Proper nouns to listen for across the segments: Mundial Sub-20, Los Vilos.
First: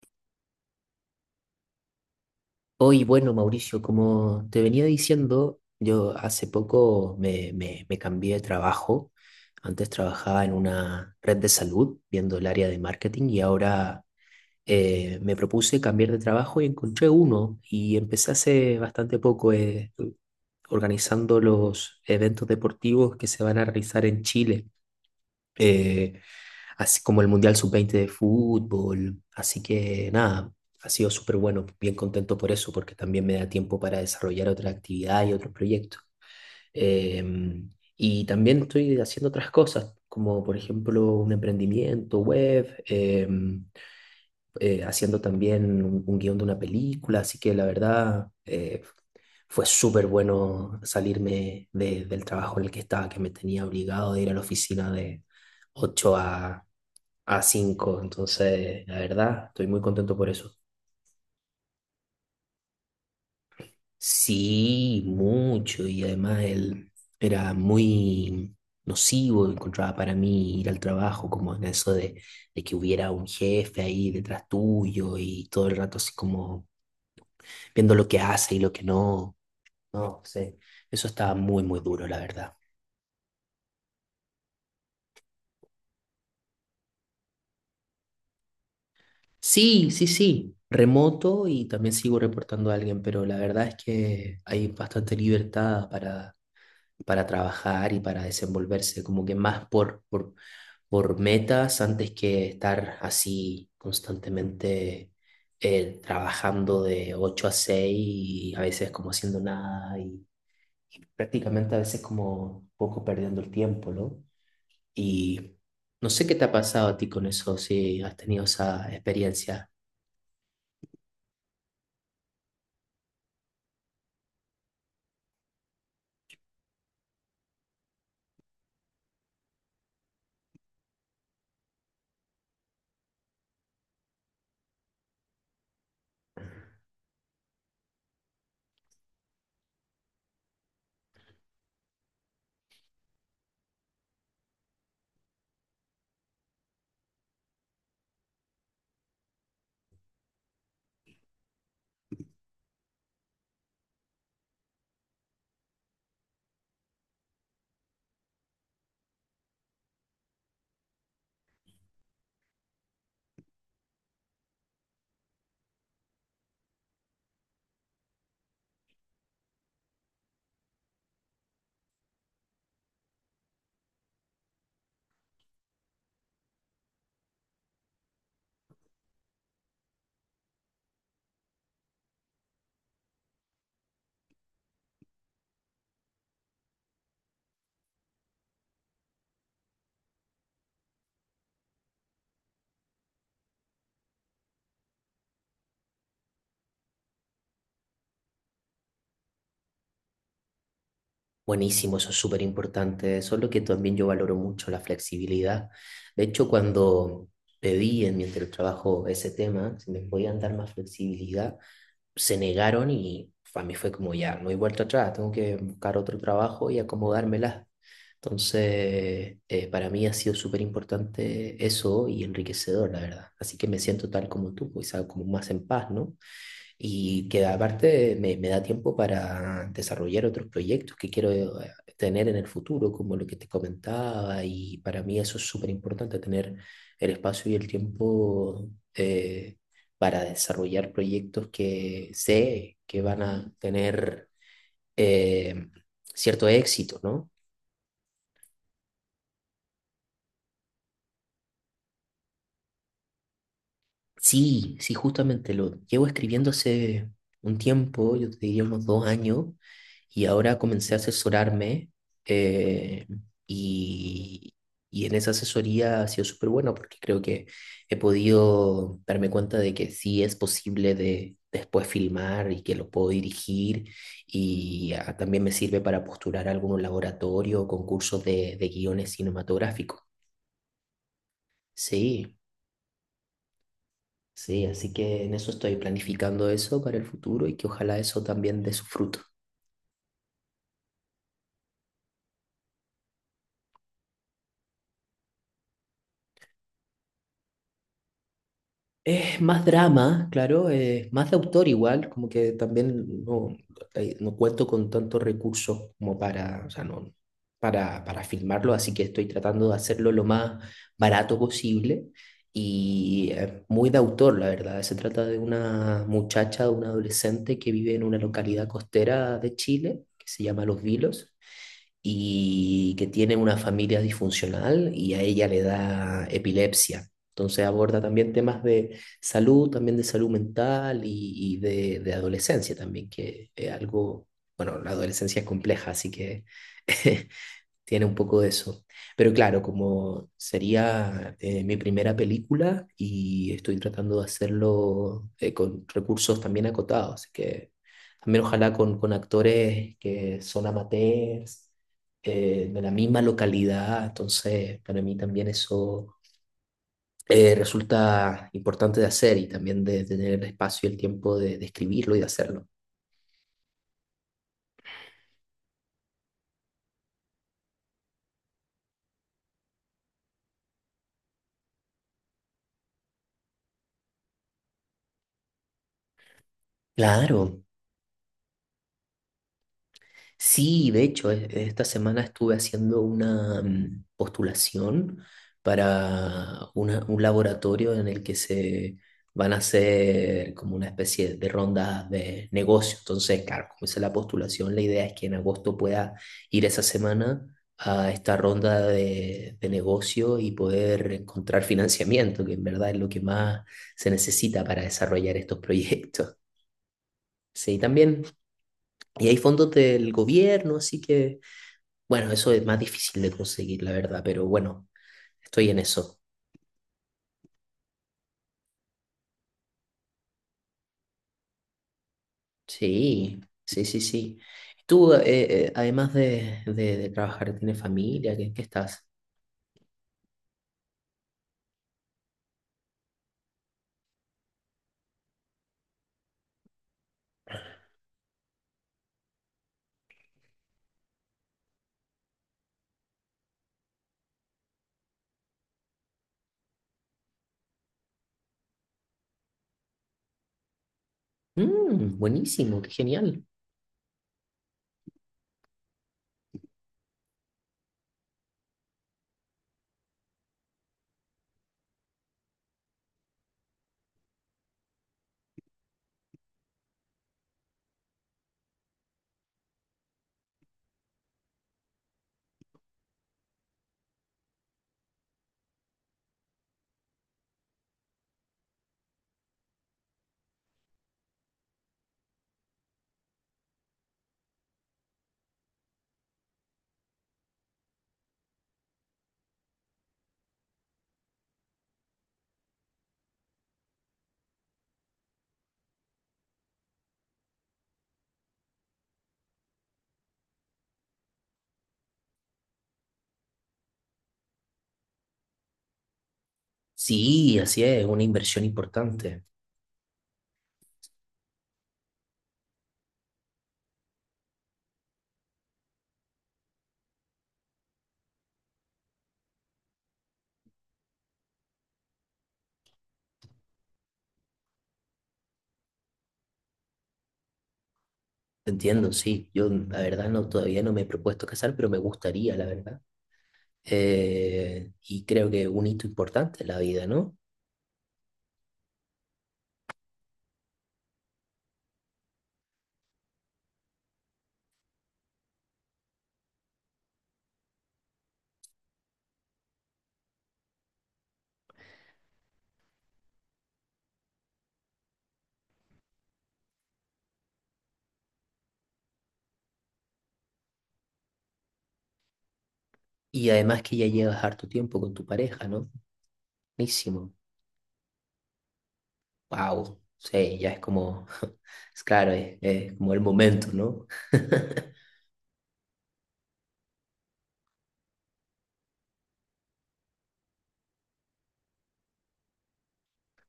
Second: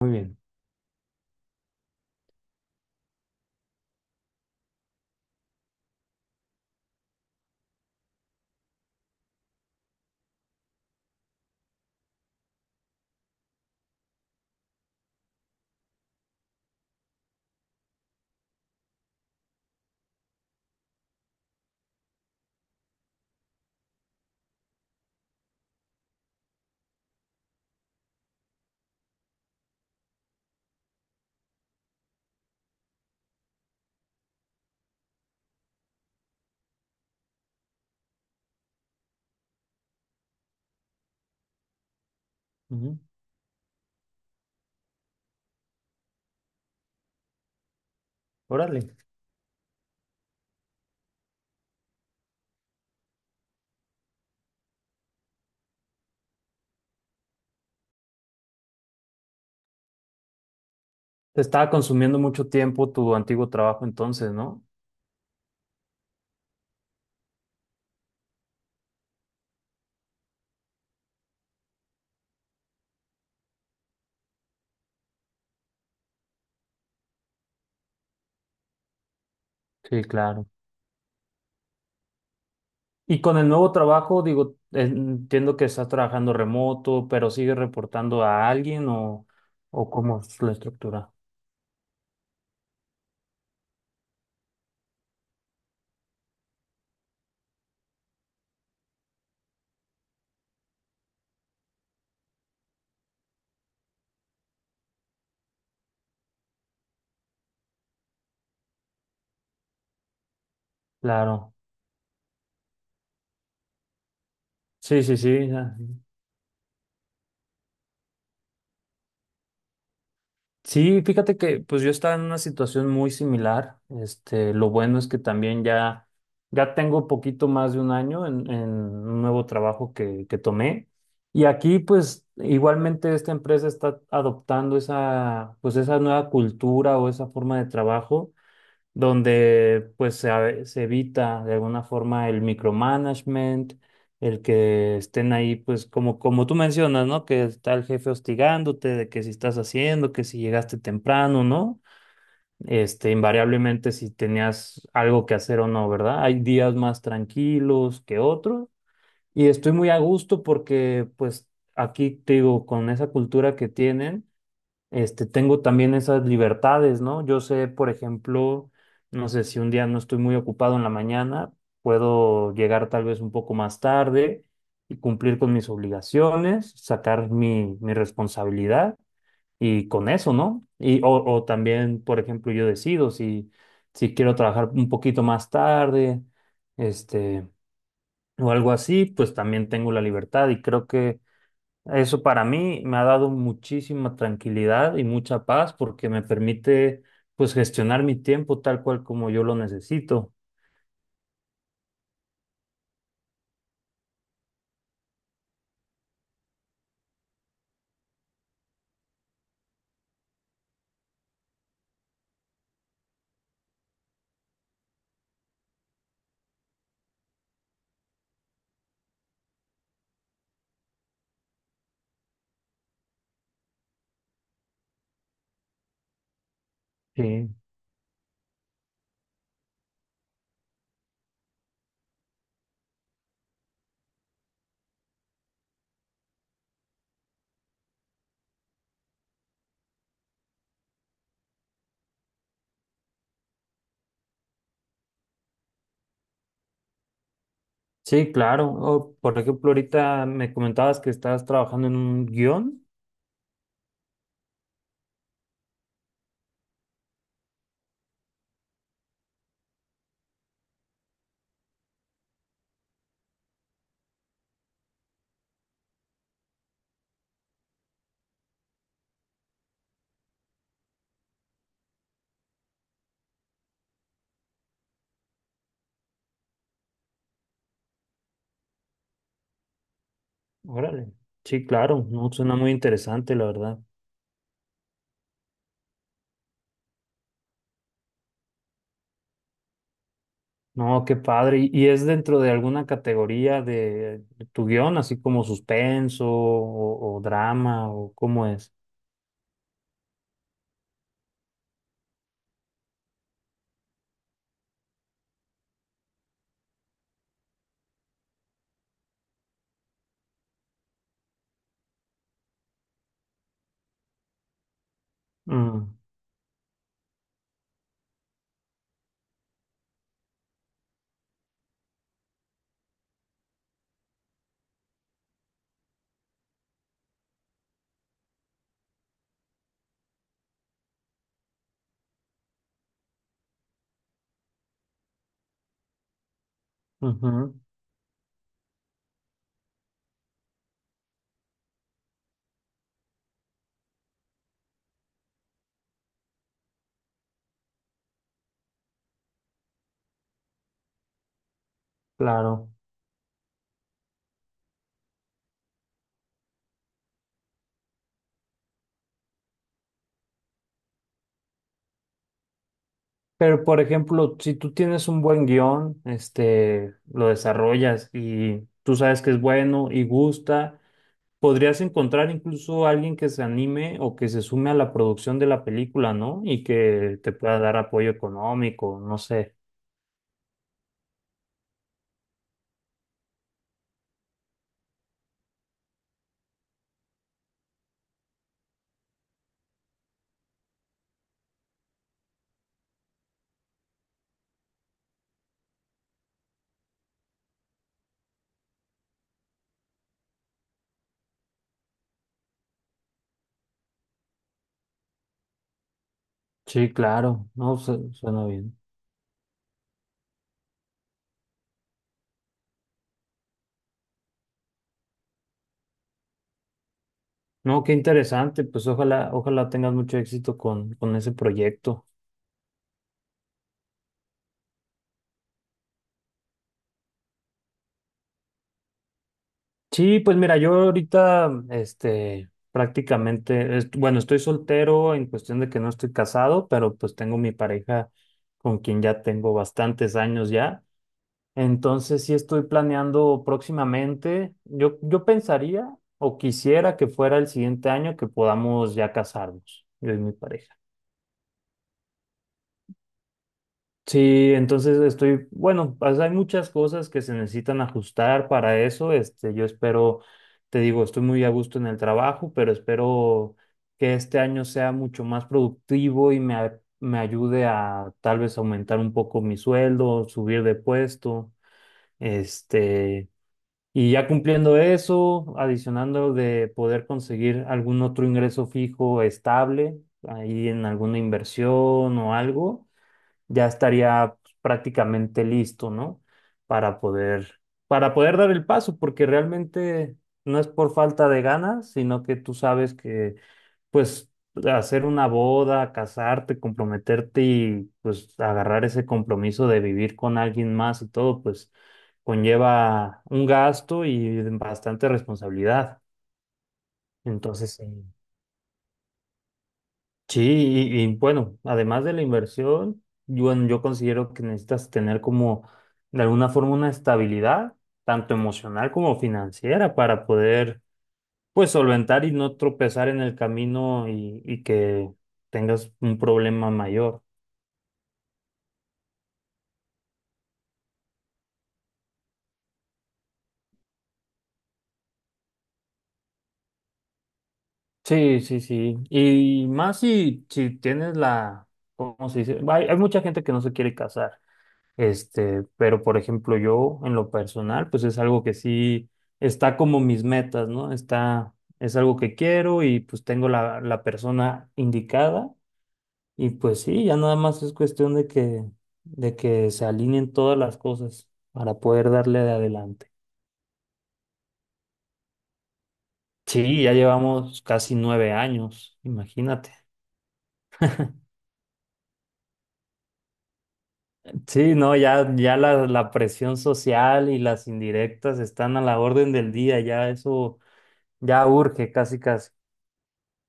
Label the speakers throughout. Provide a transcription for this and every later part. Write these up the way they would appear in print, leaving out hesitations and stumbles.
Speaker 1: Muy bien.
Speaker 2: Hoy, bueno, Mauricio, como te venía diciendo, yo hace poco me cambié de trabajo. Antes trabajaba en una red de salud, viendo el área de marketing, y ahora me propuse cambiar de trabajo y encontré uno. Y empecé hace bastante poco organizando los eventos deportivos que se van a realizar en Chile. Eh, Así como el Mundial Sub-20 de fútbol. Así que nada, ha sido súper bueno, bien contento por eso, porque también me da tiempo para desarrollar otra actividad y otros proyectos. Em, y también estoy haciendo otras cosas, como por ejemplo un emprendimiento web.
Speaker 1: Ujú.
Speaker 2: Haciendo también un guión de una película, así que la verdad
Speaker 1: Órale.
Speaker 2: fue súper bueno salirme del trabajo en el que estaba, que me tenía obligado de ir a la oficina de 8 a cinco. Entonces la verdad estoy muy contento por eso.
Speaker 1: Te estaba consumiendo mucho tiempo tu antiguo trabajo entonces, ¿no?
Speaker 2: Sí, mucho, y además él era muy nocivo, encontraba para mí ir al trabajo, como en eso de que hubiera un jefe ahí detrás tuyo y todo el rato así como viendo lo que hace y lo que no.
Speaker 1: Sí,
Speaker 2: No
Speaker 1: claro.
Speaker 2: sé, eso estaba muy, muy duro, la verdad.
Speaker 1: Y con el nuevo trabajo, digo, entiendo que estás trabajando remoto, pero sigues reportando a alguien
Speaker 2: Sí,
Speaker 1: o
Speaker 2: sí,
Speaker 1: cómo es la
Speaker 2: sí,
Speaker 1: estructura.
Speaker 2: remoto y también sigo reportando a alguien, pero la verdad es que hay bastante libertad para trabajar y para desenvolverse, como que más por metas antes que estar así constantemente trabajando de 8 a 6 y a veces como haciendo nada y
Speaker 1: Claro.
Speaker 2: prácticamente a veces como un poco perdiendo el tiempo, ¿no?
Speaker 1: Sí, sí, sí.
Speaker 2: Y no sé qué te ha pasado a ti con eso, si has tenido esa experiencia.
Speaker 1: Sí, fíjate que pues yo estaba en una situación muy similar. Este, lo bueno es que también ya tengo poquito más de un año en un nuevo trabajo que tomé. Y aquí pues igualmente esta empresa está adoptando esa, pues esa nueva cultura o esa forma de trabajo donde pues se, se evita de alguna forma el micromanagement, el que estén ahí pues como, como tú mencionas, ¿no? Que está el jefe hostigándote de que si estás haciendo, que si llegaste temprano, ¿no? Este, invariablemente si tenías algo que hacer o no, ¿verdad? Hay días más tranquilos que otros y estoy muy a gusto porque pues aquí te digo, con esa cultura que tienen este, tengo también esas libertades, ¿no? Yo sé, por ejemplo, no sé si un día no estoy muy ocupado en la mañana, puedo llegar tal vez un poco más tarde y cumplir con mis obligaciones, sacar mi responsabilidad y con eso, ¿no? Y, o también, por ejemplo, yo decido si, si quiero trabajar un poquito más tarde, este, o algo así, pues también tengo la libertad y creo que eso para mí me ha dado muchísima tranquilidad y mucha paz porque me permite pues gestionar mi tiempo tal cual como yo lo necesito.
Speaker 2: Buenísimo, eso es súper importante. Eso es lo que también yo valoro mucho, la flexibilidad. De hecho, cuando pedí en mi trabajo ese tema, si me podían dar más flexibilidad, se negaron y para mí fue como ya, no hay vuelta atrás, tengo que buscar otro trabajo y acomodármela. Entonces, para mí ha sido súper importante eso y enriquecedor, la verdad. Así que me siento tal como tú, quizá como más en paz, ¿no? Y que
Speaker 1: Sí,
Speaker 2: aparte me da tiempo para desarrollar otros proyectos que quiero tener en el futuro, como lo que te comentaba, y para mí eso es súper importante, tener el espacio y el tiempo eh, para desarrollar proyectos que sé que van a tener eh, cierto éxito, ¿no?
Speaker 1: sí, claro. O, por ejemplo, ahorita me comentabas que estabas trabajando en un guión.
Speaker 2: Sí, sí, justamente lo llevo escribiendo hace un tiempo, yo te diría unos dos años, y ahora comencé a asesorarme eh, y, y en esa asesoría ha sido súper bueno porque creo que he podido darme cuenta de que sí es posible de después filmar y que lo puedo dirigir y ah, también me sirve para postular a algunos laboratorios o concursos de guiones cinematográficos.
Speaker 1: Órale. Sí, claro. No,
Speaker 2: Sí.
Speaker 1: suena muy interesante, la verdad.
Speaker 2: Sí, así que en eso estoy planificando eso para el futuro y que ojalá eso también dé su fruto.
Speaker 1: No, qué padre. ¿Y es dentro de alguna categoría de tu guión, así como suspenso o drama o cómo es?
Speaker 2: Es más drama, claro, es más de autor igual, como que también no, no cuento con tantos recursos como para, o sea, no, para filmarlo, así que estoy tratando de hacerlo lo más barato posible y muy de autor, la verdad. Se trata de
Speaker 1: Mm,
Speaker 2: una muchacha, de una adolescente que vive en una localidad costera de Chile, que se llama Los Vilos, y que tiene una familia disfuncional y a ella le da epilepsia. Entonces aborda también temas de salud, también de salud mental y de adolescencia también, que es algo, bueno, la adolescencia es compleja, así que
Speaker 1: ujú,
Speaker 2: tiene un poco de eso. Pero claro, como sería mi primera película y estoy tratando de hacerlo con recursos también acotados, así que también ojalá con actores que son amateurs.
Speaker 1: claro.
Speaker 2: De la misma localidad, entonces para mí también eso resulta importante de hacer y también de, tener el espacio y el tiempo de escribirlo y de hacerlo.
Speaker 1: Pero, por ejemplo, si tú tienes un buen guión, este, lo desarrollas y tú sabes que es bueno y gusta, podrías encontrar incluso a alguien que se anime o que se sume a la producción de la película, ¿no? Y que te pueda
Speaker 2: Claro.
Speaker 1: dar apoyo económico, no sé.
Speaker 2: Sí, de hecho, esta semana estuve haciendo una postulación para un laboratorio en el que se van a hacer como una especie de ronda de negocio. Entonces, claro, como hice la postulación, la idea es que en agosto pueda ir esa semana a esta ronda de negocio y poder encontrar financiamiento, que en verdad es lo que más se necesita para desarrollar estos proyectos.
Speaker 1: Sí, claro, no,
Speaker 2: Sí, también.
Speaker 1: suena bien.
Speaker 2: Y hay fondos del gobierno, así que… Bueno, eso es más difícil de conseguir, la verdad, pero bueno, estoy en eso.
Speaker 1: No, qué interesante, pues ojalá, ojalá tengas mucho éxito con ese proyecto.
Speaker 2: Sí, sí, sí, sí. Tú, además de trabajar, ¿tienes familia? ¿Qué estás?
Speaker 1: Sí, pues mira, yo ahorita, este, prácticamente, bueno, estoy soltero en cuestión de que no estoy casado, pero pues tengo mi pareja con quien ya tengo bastantes años ya. Entonces sí estoy planeando próximamente. Yo pensaría o quisiera que fuera el siguiente año que podamos ya casarnos, yo y mi pareja.
Speaker 2: Buenísimo, qué genial.
Speaker 1: Sí, entonces estoy, bueno, pues hay muchas cosas que se necesitan ajustar para eso. Este, yo espero, te digo, estoy muy a gusto en el trabajo, pero espero que este año sea mucho más productivo y me, me ayude a tal vez aumentar un poco mi sueldo, subir de puesto, este, y ya cumpliendo eso, adicionando de poder conseguir algún otro ingreso fijo estable, ahí en alguna inversión o algo ya estaría pues, prácticamente listo, ¿no? Para poder, para poder dar el paso, porque realmente no es por falta de ganas, sino que tú sabes que, pues, hacer una boda, casarte, comprometerte y, pues, agarrar ese compromiso de vivir con alguien más y todo, pues, conlleva un gasto y bastante responsabilidad.
Speaker 2: Sí,
Speaker 1: Entonces,
Speaker 2: así
Speaker 1: sí.
Speaker 2: es, una inversión importante.
Speaker 1: Sí, y, bueno, además de la inversión, yo, bueno, yo considero que necesitas tener como de alguna forma una estabilidad, tanto emocional como financiera, para poder pues solventar y no tropezar en el camino y que tengas un problema mayor.
Speaker 2: Te entiendo, sí. Yo, la verdad, no, todavía no me he propuesto casar, pero me gustaría, la verdad. Y creo que un hito importante en la vida, ¿no?
Speaker 1: Sí, sí, sí. Y más si, si tienes la, ¿cómo se dice? Hay mucha gente que no se quiere casar. Este, pero por ejemplo, yo en lo personal, pues es algo que sí está como mis metas, ¿no? Está, es algo que quiero y pues tengo la persona indicada y pues sí, ya nada más es cuestión de que se alineen todas las cosas para poder darle de adelante.
Speaker 2: Y además que ya llevas harto tiempo con tu pareja, ¿no?
Speaker 1: Sí, ya
Speaker 2: Buenísimo.
Speaker 1: llevamos casi 9 años, imagínate.
Speaker 2: Wow, sí, ya es como, es claro, es como el momento, ¿no?
Speaker 1: Sí, no, ya la presión social y las indirectas están a la orden del día, ya eso ya urge casi casi.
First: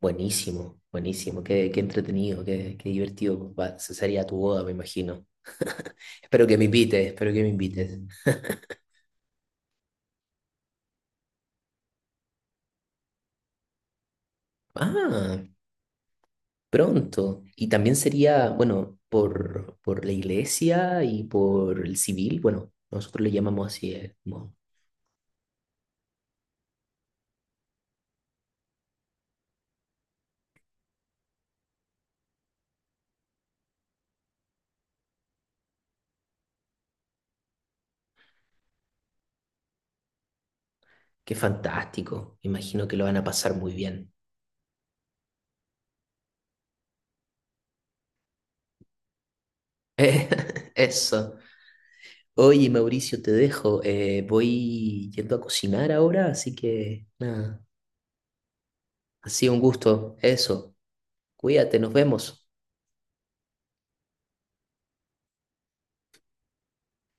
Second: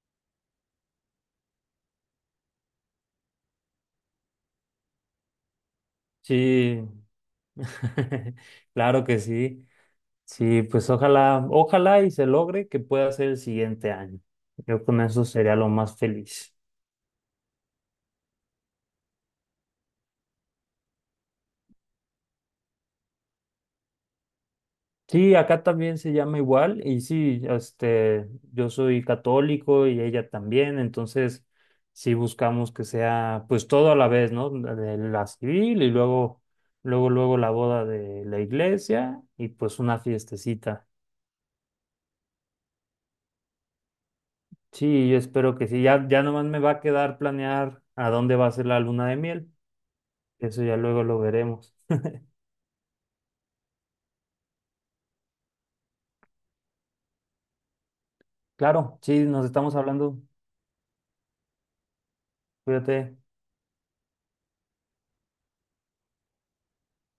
Speaker 2: Buenísimo, buenísimo, qué entretenido, qué divertido. Va, se sería tu boda, me imagino. Espero que me
Speaker 1: Sí,
Speaker 2: invites, espero que me invites.
Speaker 1: claro que sí. Sí, pues ojalá, ojalá y se logre que pueda ser el siguiente año. Yo con eso
Speaker 2: Ah,
Speaker 1: sería lo más feliz.
Speaker 2: pronto. Y también sería, bueno, por la iglesia y por el civil, bueno, nosotros le llamamos así, como,
Speaker 1: Sí, acá también se llama igual y sí, este, yo soy católico y ella también, entonces sí buscamos que sea pues todo a la vez, ¿no? La de la civil y luego, luego la boda de la iglesia y pues una fiestecita.
Speaker 2: qué fantástico, imagino que lo van a pasar muy bien.
Speaker 1: Sí, yo espero que sí. Ya, ya nomás me va a quedar planear a dónde va a ser la luna de miel. Eso ya luego lo
Speaker 2: Eso.
Speaker 1: veremos.
Speaker 2: Oye, Mauricio, te dejo. Voy yendo a cocinar ahora, así que nada,
Speaker 1: Claro, sí,
Speaker 2: ha
Speaker 1: nos
Speaker 2: sido un
Speaker 1: estamos
Speaker 2: gusto.
Speaker 1: hablando.
Speaker 2: Eso, cuídate, nos vemos.
Speaker 1: Cuídate.